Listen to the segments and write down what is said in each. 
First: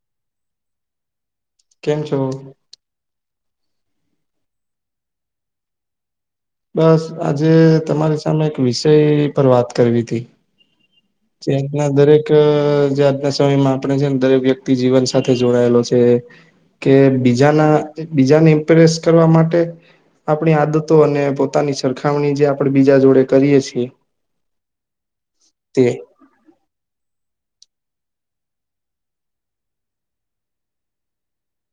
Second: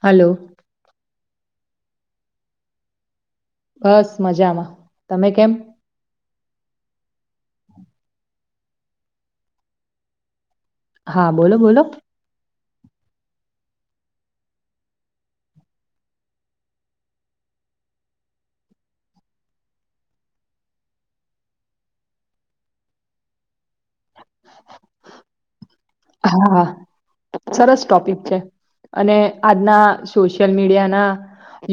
હાલો. કેમ છો? બસ મજામાં તમે કેમ બસ આજે તમારી સામે એક વિષય પર વાત કરવી હતી. હા બોલો ચેક બોલો ના દરેક એક જે આજના સમયમાં આપણે છે ને દરેક વ્યક્તિ જીવન સાથે જોડાયેલો છે, કે બીજાના બીજાને ઇમ્પ્રેસ કરવા માટે આપણી આદતો અને પોતાની સરખામણી જે આપણે બીજા જોડે કરીએ છીએ, [unintelligible] તે હા. સરસ ટોપિક છે, અને આજના સોશિયલ મીડિયાના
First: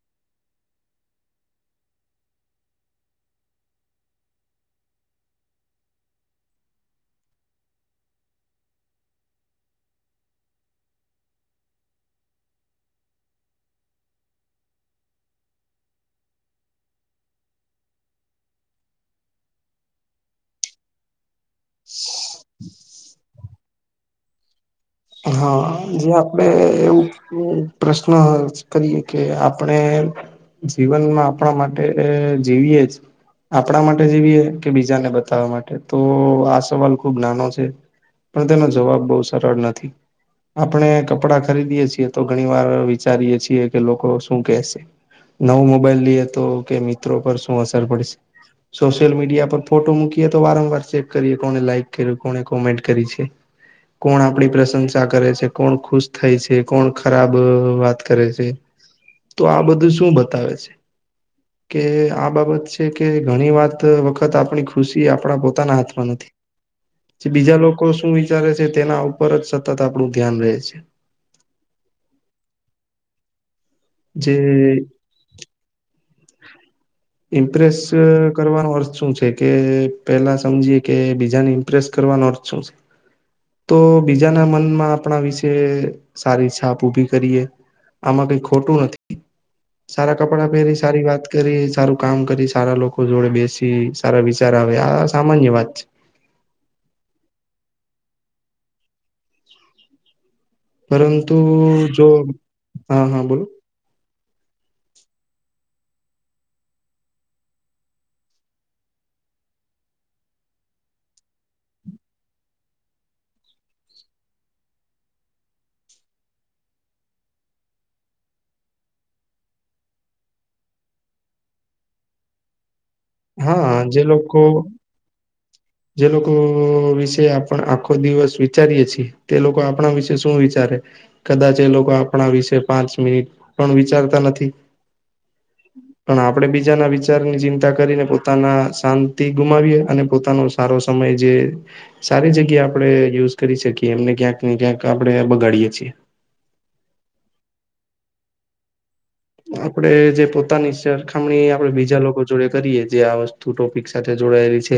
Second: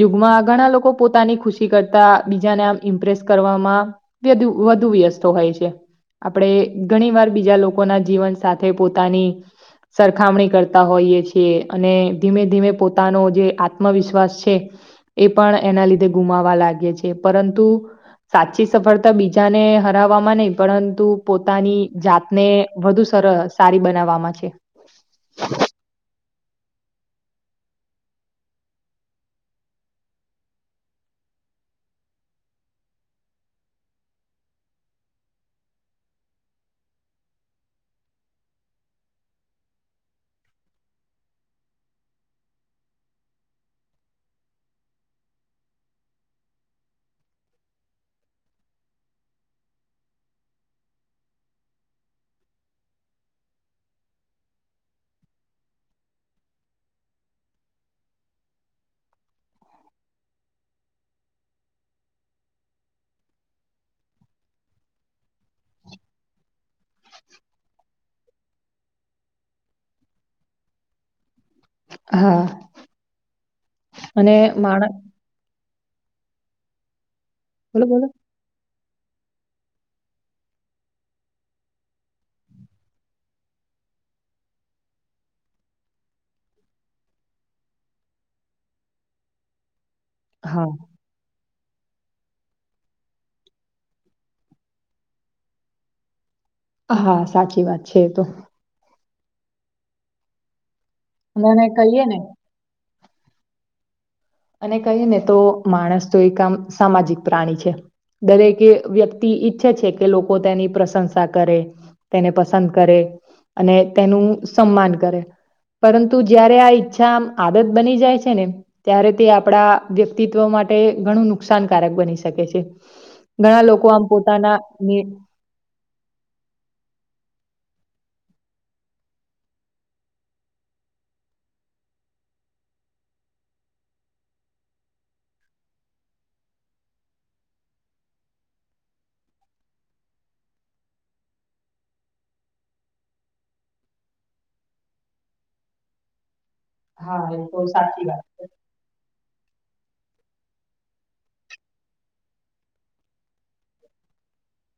યુગમાં ઘણા લોકો પોતાની ખુશી કરતા બીજાને આમ ઇમ્પ્રેસ કરવામાં, તે વધુ વ્યસ્ત હોય છે, આપણે ઘણી વાર બીજા લોકોના જીવન સાથે પોતાની સરખામણી કરતા હોઈએ છીએ, અને ધીમે ધીમે પોતાનો જે આત્મવિશ્વાસ છે. એ પણ એના લીધે ગુમાવા લાગે છે, પરંતુ સાચી સફળતા બીજાને હરાવવામાં નહી, પરંતુ પોતાની જાતને વધુ સર સારી બનાવવામાં છે. હા, જે આપડણે એવું પ્રશ્ન કરીએ કે આપણે જીવનમાં આપણા માટે જીવીએ જ આપણા માટે જેવીએ કે બીજાને બતાવવા માટે તો આ સવાલ ખુબ નાનો છે. પણ તેનો જવાબ બહુ સરળ નથી આપણે કપડાં ખરીદીએ છીએ તો ઘણી વાર વિચારીએ છીએ કે લોકો શું કેશે નવું મોબાઈલ લઈએ તો કે મિત્રો પર શું અસર પડશે સોશિયલ મીડિયા પર ફોટો મૂકીએ તો વારંવાર ચેક કરીએ કોને લાઈક કર કોને કોમેન્ટ કરી છે કોણ આપડી પ્રશંસા કરે છે કોણ ખુશ થાય છે કોણ ખરાબ વાત કરે છે તો આ બધું શું બતાવે છે કે આ બાબત છે કે ઘણી વાત વખત આપણી ખુશી આપણા પોતાના હાથમાં નથી બીજા લોકો શું વિચારે છે તેના ઉપર જ સતત આપણું ધ્યાન રહે છે હા જે અને માણ ઇમપ્રેસ બોલો બોલો કરવાનો અર્થ શું છે કે પેલા સમજીએ કે બીજાને ઇમ્પ્રેસ કરવાનો અર્થ શું છે તો બીજાના મનમાં આપણા વિશે સારી છાપ ઉઊભી કરીએ આમાં કઈ ખોટું નથી સારા કપડાં હા પહેરી સારી વાત કરી સારું કામ કરી સારા લોકો જોડે બેસી સારા વિચાર આવે આ સામાન્ય વાત છે હા સાચી વાત છે તો પરંતુ અને એને કહીએ જો ને હા હા બોલો અને કહી ને તો માણસ તો એક આમ સામાજિક પ્રાણી છે દરેકે વ્યક્તિ ઈચ્છે છે કે લોકો તેની પ્રશંસા કરે તેને પસંદ કરે અને તેનું સન્માન કરે પરંતુ જયારે આ ઈચ્છા આદત બની જાય છે ને ત્યારે તે આપણા વ્યક્તિત્વ માટે ઘણું નુકસાનકારક બની શકે છે ઘણા હા લોકો જે આમ લોકો પોતાના જે લોકો વિશે આપ આખો દિવસ વિચારીએ છીએ તે લોકો આપણા વિશે શું વિચારે કદાચ એ લોકો આપણા વિશે પાંચ મિનિટ પણ વિચારતા નથી પણ આપડણે બીજાના વિચારની ચિંતા કરીને પોતાના શાંતિ ગુમાવીએ અને પોતાનો સારો સમય જે સારી જગ્યા આપડણે યુઝ કરી શકીએ એમને ક્યાંક ને ક્યાંક આપણે બગાડીએ છીએ હા એ તો સાચી વાત છે આપડે જે પોતાની સરખામણી આપડે બીજા લોકો જોડે કરીએ જે આ વુ ટોપિક સાથે જોડાયેલી છે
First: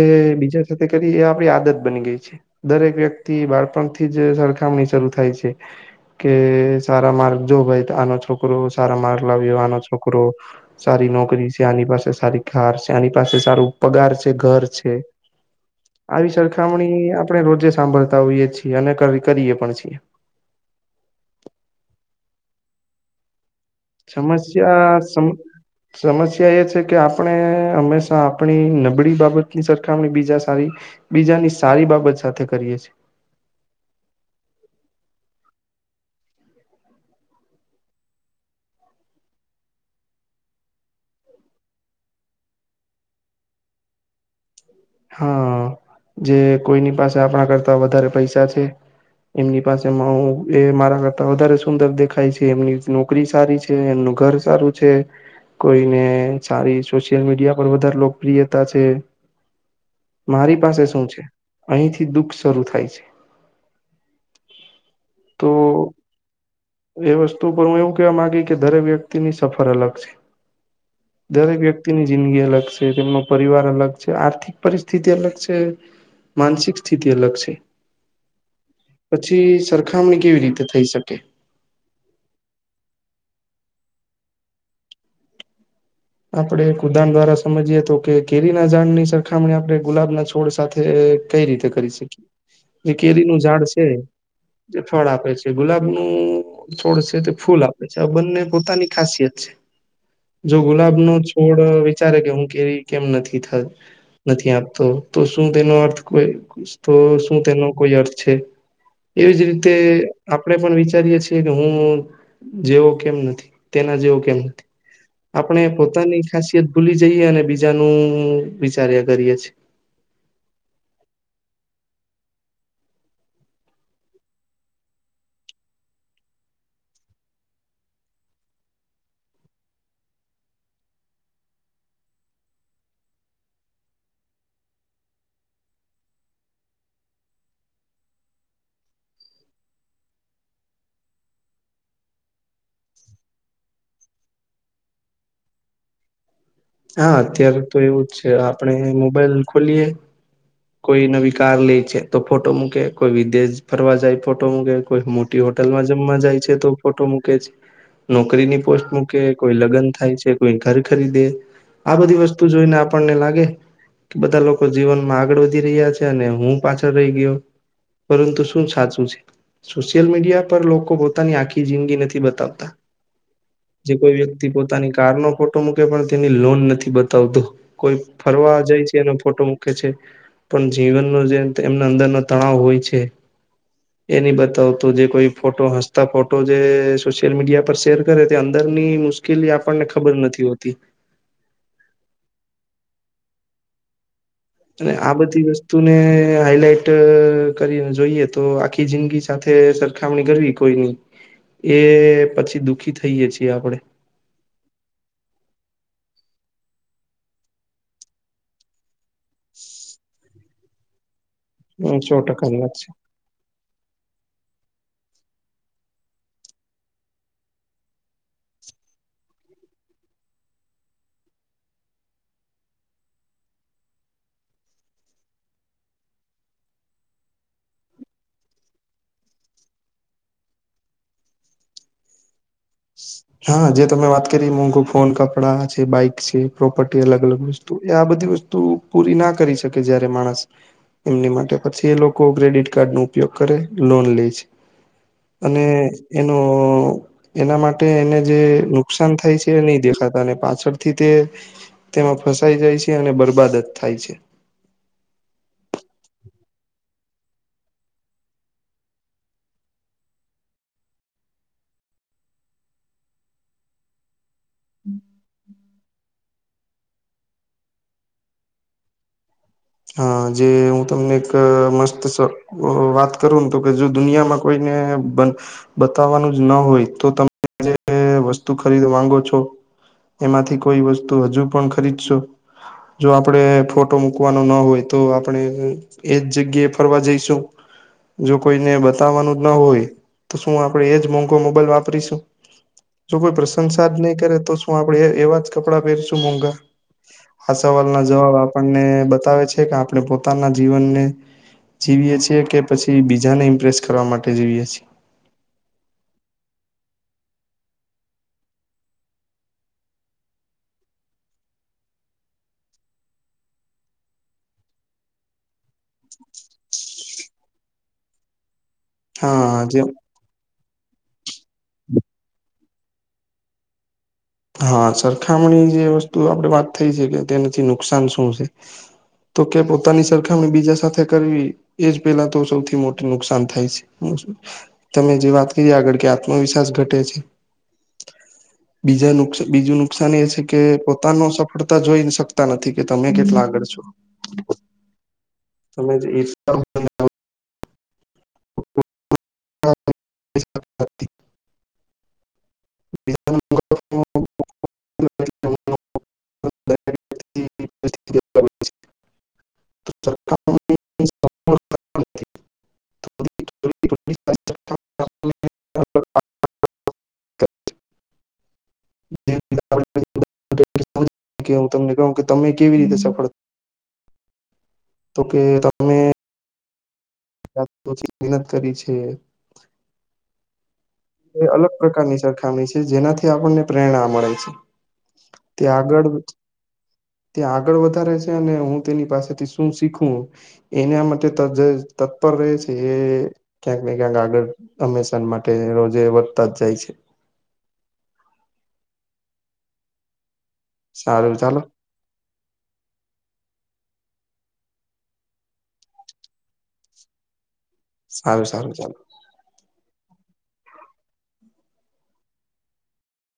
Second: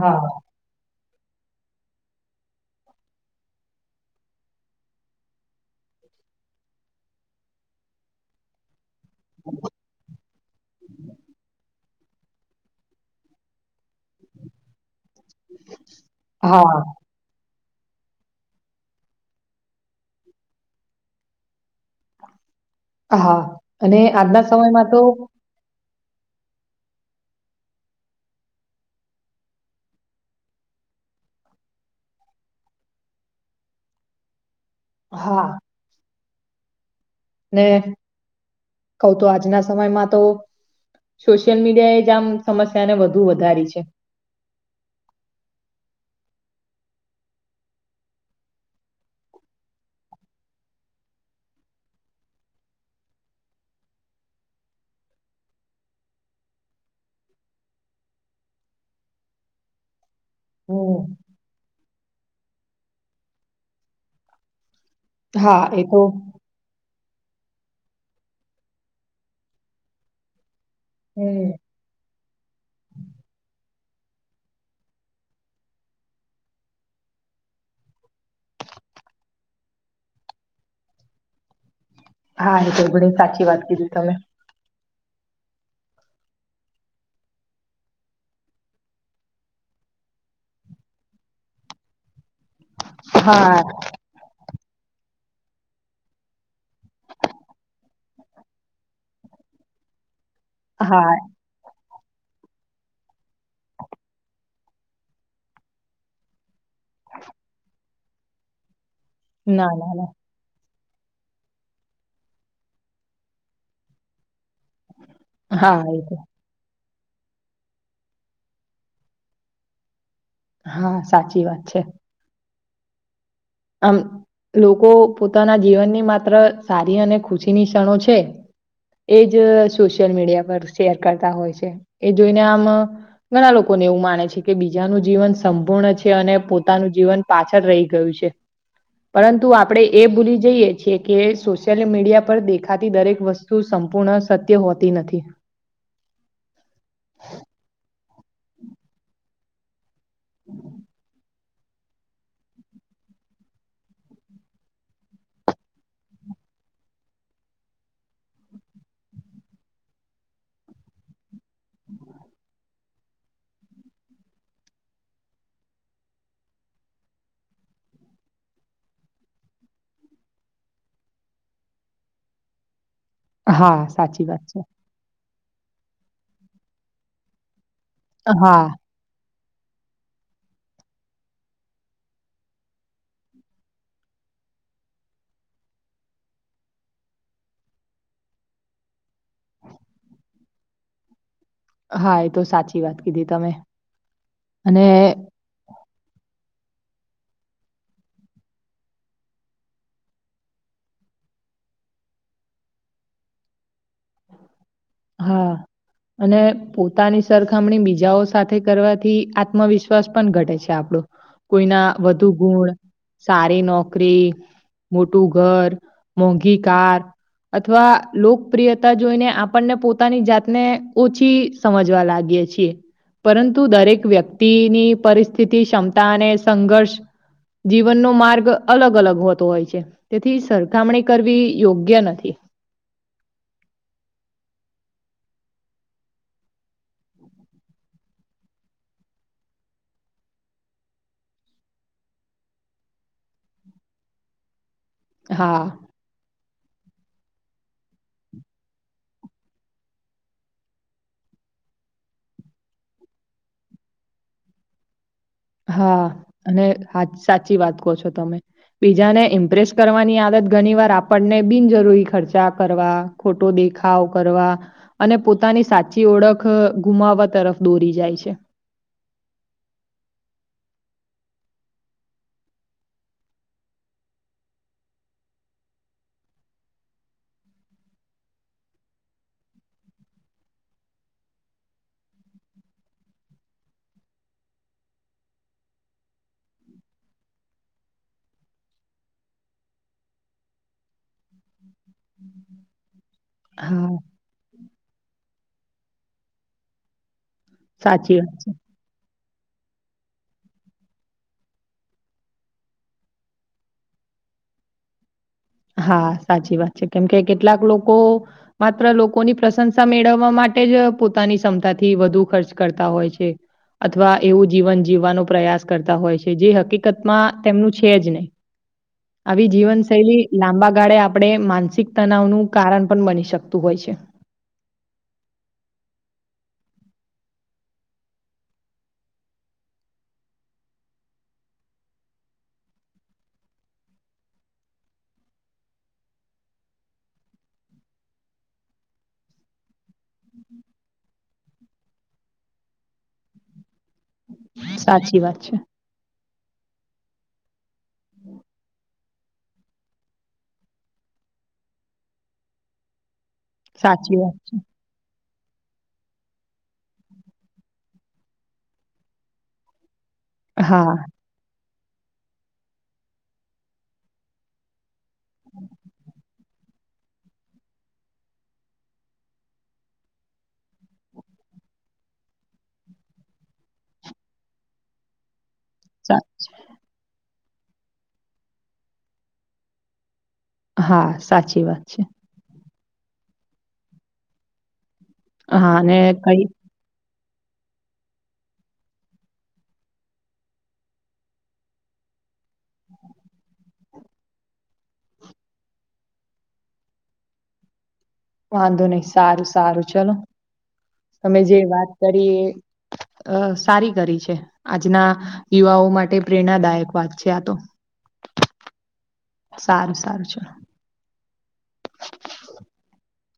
હા બીજા સાથે કરી એ આપડી આદત બની ગઈ છે દરેક વ્યક્તિ બાળપણથી જ સરખામણી શરૂુ થાય છે કે સારા માર્ગ જો ભાઈ આનો છોક છોકરો સારા માર્ક લાવ્યો આનો છોકરો સારી નોકરી છે આની પાસે સારી ઘ છે આની પાસે સારું પગાર છે ઘર છે આવી હા સરખામણી આપણે રોજે સાંભળતા હોઈએ છીએ અને કરીએ પણ છીએ હા અને આજના સમયમાં તો સમસ્યા સમ સમસ્યા એ છે કે આપણે હંમેશા આપણી નબળી બાબતની સરખામણી બીજા સારી બીજાની સારી બાબત સાથે કરીએ છીએ હા [inaudible] ને કઉ તોું આજના સમયમાં તો સોશિયલ મીડિયા એ જમ સમસ્યાને વધુ વધારી છે હા જે કોઈની પાસે આપણા કરતા વધારે પૈસા છે એમની પાસે એ મારા કરતા વધારે સુંદર દેખાય છે એમની છોકરી સારી છે એમનું ઘર સારું છે કોઈને સારી સોશિયલ મીડિયા પર વધારે લોકપ્રિયતા છે મારી પાસે શું હમ. છે અહીંથી દુઃખ શરૂુ થાય છે હા એ તો એ વસ્તુ પર હું એવું કેવા માંગી કે દરેક વ્યક્તિની સફર અલગ છે હમ દરેક વ્યક્તિની જિંદગી અલગ છે તેમનો પરિવાર અલગ છે આર્થિક પરિસ્થિતિ અલગ છે માનસિક સ્થિતિ અલગ છે પછી સરખામણી કેવી રીતે થઈ શકે હા એ ગ ઘણી સાચી વાત કીધી તમે આપડણે એક ઉદાહણ દ્વારા સમજીએ તો કે કેરી ના જઝાડની સરખામણી આપણે ગુલાબ ના છોડ સાથે કઈ રીતે કરી શકીએ જે કેરી નું ઝાડ હા છે જે ફળ આપે છે ગુલાબનું છોડશે તે ફૂલ આપે છે આ બંને પોતાની ખાસિયત છે ગુલાબ હા નો છોડ વિચારે કે હું કેરી કેમ નથી થ નથી આપતો તો શું તેનો અર્થ કોઈ તો શું તેનો કોઈ અર્થ છે એવીજ રીતે ના ના ના આપણેે પણ વિચારીએ છીએ કે હું જેવો કેમ નથી તેના જેવો કેમ નથી આપણે હા એ તો પોતાની ખાસિયત ભૂલી જઈએ અને બીજાનું વિચાર્યા કરીએ છીએ હા સાચી વાત છે આમ લોકો પોતાના જીવનની માત્ર સારી અને ખુશીની ક્ષણો છે એજ સોશિયલ મીડિયા પર શેર કરતા હોય છે એ જોઈને આમ ઘણા લોકોને એવું માને છે કે બીજાનું જીવન સંપૂર્ણ છે અને પોતાનું જીવન પાછળ રહી ગયું છે પરંતુ આપણે એ ભૂલી જઈએ છીએ કે સોશિયલ મીડિયા પર દેખાતી દરેક વસ્તુ શું સંપૂર્ણ સત્ય હોતી નથી હા અત્યારે તો એવું જ છે આપણે મોબાઈલ ખોલીયએ હમ કોઈ નવી કાર લે છે તો ફોટો મૂકે કોઈ વિદેશ ફરવા જાય ફોટો મૂકે કોઈ હોટલમાં જમવા જાય છે તો ફોટો મૂકે છે નોકરીની પોસ્ટ મૂકે કોઈ લગ્ન થાય છે કોઈ ઘર ખરીદે આ બધી વસ્તુ જોઈને આપણને લાગે કે બધા લોકો જીવનમાં આગળ વધી રહ્યા છે અને હું પાછળ રહી ગયો પરંતુ શું સાચું છે સોશિયલ મીડિયા પર લોકો પોતાની આખી જિંદગી નથી બતાવતા હા જે કોઈ સાચી વાત વ્યક્તિ છે પોતાની કાર નો ફોટો મૂકે પણ તેની લોન નથી બતાવતો કોઈ ફરવા હા જાય છે એનો ફોટો મુકે છે પણ જીવનનો જે એમના અંદરનો તણાવ હોય છે એ ન બતાવતો જે કોઈ ફોટો હસતા ફોટો જે સોશિયલ મીડિયા પર શેર કરે તે અંદરની મુ કેલી આપણને ખબર નથી હોતી હા એ તો સાચી વાત કીધી તમે અને આ બધી વસ્તુ વસ્તુ ને હાઈલાઈટ કરી જોઈએ તો આખી જિંદગી સાથે સરખામણી કરવી કોઈની એ પછી દુઃખી થઈએ છીએ આપડે હા [inaudible] અને પોતાની સરખામણી બીજાઓ સાથે કરવાથી આત્મવિશ્વાસ પણ ઘટે છે આપડું કોઈના હમ સો વધુ ટકાની વાત ગુણ છે. સારી નોકરી મોટું ઘર મોંઘી કાર અથવા લોકપ્રિયતા જોઈને આપને પોતાની જાતને ઓછી સમજવા લાગીએ છીએ પરંતુ દરેક વ્યક્તિની પરિસ્થિતિ ક્ષમતા અને સંઘર્ષ જીવનનો માર્ગ અલગ અલગ હોતો હોય છે તેથી સરખામણી કરવી યોગ્ય નથી હા જે તમે વાત કરી મોંઘું ફોન કપડા છે બાઈક છે પ્રોપર્ટી અલગ અલગ વસ્તુ તો આ બધી વસ્તુ પૂરી ના કરી શકે જયારે માણસ એમની માટે પછી એ લોકો ક્રેડિટ કાર્ડ ન ઉપયોગ કરે લોન લે છે હા અને એનો એના માટે એને જે નુકસાન થાય છે એ નહી દેખાતા અને પાછળથી તે તેમાં ફસાઈ જાય છે અને બરબાદત થાય છે. હા અને સાચી વાત કહો છો તમે. બીજાને ઇમ્પ્રેસ કરવાની આદત ઘણી વાર આપણને બિનજરૂરી ખર્ચા કરવા ફોટો દેખાવ કરવા અને પોતાની સા પાછી ઓળખ ગુમાવવા તરફ દોરી જાય છે. હા જે હું તમને એક મસ્ત વાત કરું ને તો કે જો દુનિયામાં કોઈને બતાવવાનું જ ના હોય તો તમે જે વસ્તુ ખરીદ માંગો છો? એમાંથી કોઈ વસ્તુ હજુ પણ ખરીદશો જો આપડે ફોટો મક મૂકવાનો ન હોય તો આપણે એજ જગ્યાએ ફરવા જઈશું. જો કોઈને બતાવવાનું જ ન હોય તો શું આપણેે એ જ મોંઘો મોબાઈલ વાપરીશું? જો કોઈ હા પ્રશંસા જ નહીં કરે તો શું આપણે એ એવા જ કપડાં પહેરશું મોઘા? આ સવાલના સાચી વાત જવાબ છે આપણને બતાવે છે કે આપણે પોતાના જીવનને જીવીએ છીએ કે પછી બીજાને ઇમ્પ્રેસ કરવા માટે જીવીએ છીએ હા સાચી વાત છે કેમ કે કેટલાક લોકો માત્ર લોકોની પ્રશંસા મેળવવા માટે જ પોતાની ક્ષમતાથી વધુ ખર્ચ કરતા હોય છે. અથવા એવું જીવન જીવવાનો પ્રયાસ કરતા હોય છે જે હકીકતમાં તેમનું છે જ નહી. આવી હા જીવન જે શૈલી લાંબા ગાળે આપણે માનસિક તનાવ નું કારણ પણ બની શકતું હોય છે. હા સરખામણી જે વસ્તુ આપણે વાત થઈ છે કે તેનાથી નુકસાન શું છે. તો કે પોતાની સરખામણી બીજા સાથે કરવી એજ પેલા તો સૌથી મોટું નુકસાન થાય છે. [inaudible] તમે જે વાત કરીએ આગળ કે આત્મવિશ્વાસ ઘટે છે બીજા નુકસા બીજું નુકસાન એ છે કે પોતાનો સફળતા જોઈ શકતા નથી કે તમે કેટલા આગળ છો. સાચી વાત છે. તમે જ એ જ [unintelligible] બીજાનું સાચી વાત છે. [inaudible] હા. [unintelligible] [inaudible] હમ. [inaudible] હું તમને કહું કે તમે કેવી હમ રીતે સફળ તો કે તમે સાચ [unintelligible] મહેનત કરી છે. હા, એ સાચી અલગ વાત છે. પ્રકારની સાથે એ છે જેનાથી આપણને પ્રેરણા મળે છે. તે હા, અને આગળ કઈ ત્યાં આગળ વધારે છે અને હું તેની પાસેથી શું શીખું એના માટે જે તત્પર રહે છે એ ક્યાંક ને ક્યાંક આગળ હંમેશા માટે રોજે વધતા જ જાય છે. વાંધો નહ સારું સારું ચલો સારું તમે જે ચાલો વાત કરી એ અ સારી કરી છે આજના યુવાઓ માટે પ્રેરણાદાયક વાત છે આ તો. સારું સારું ચાલો. સારું સારું છે.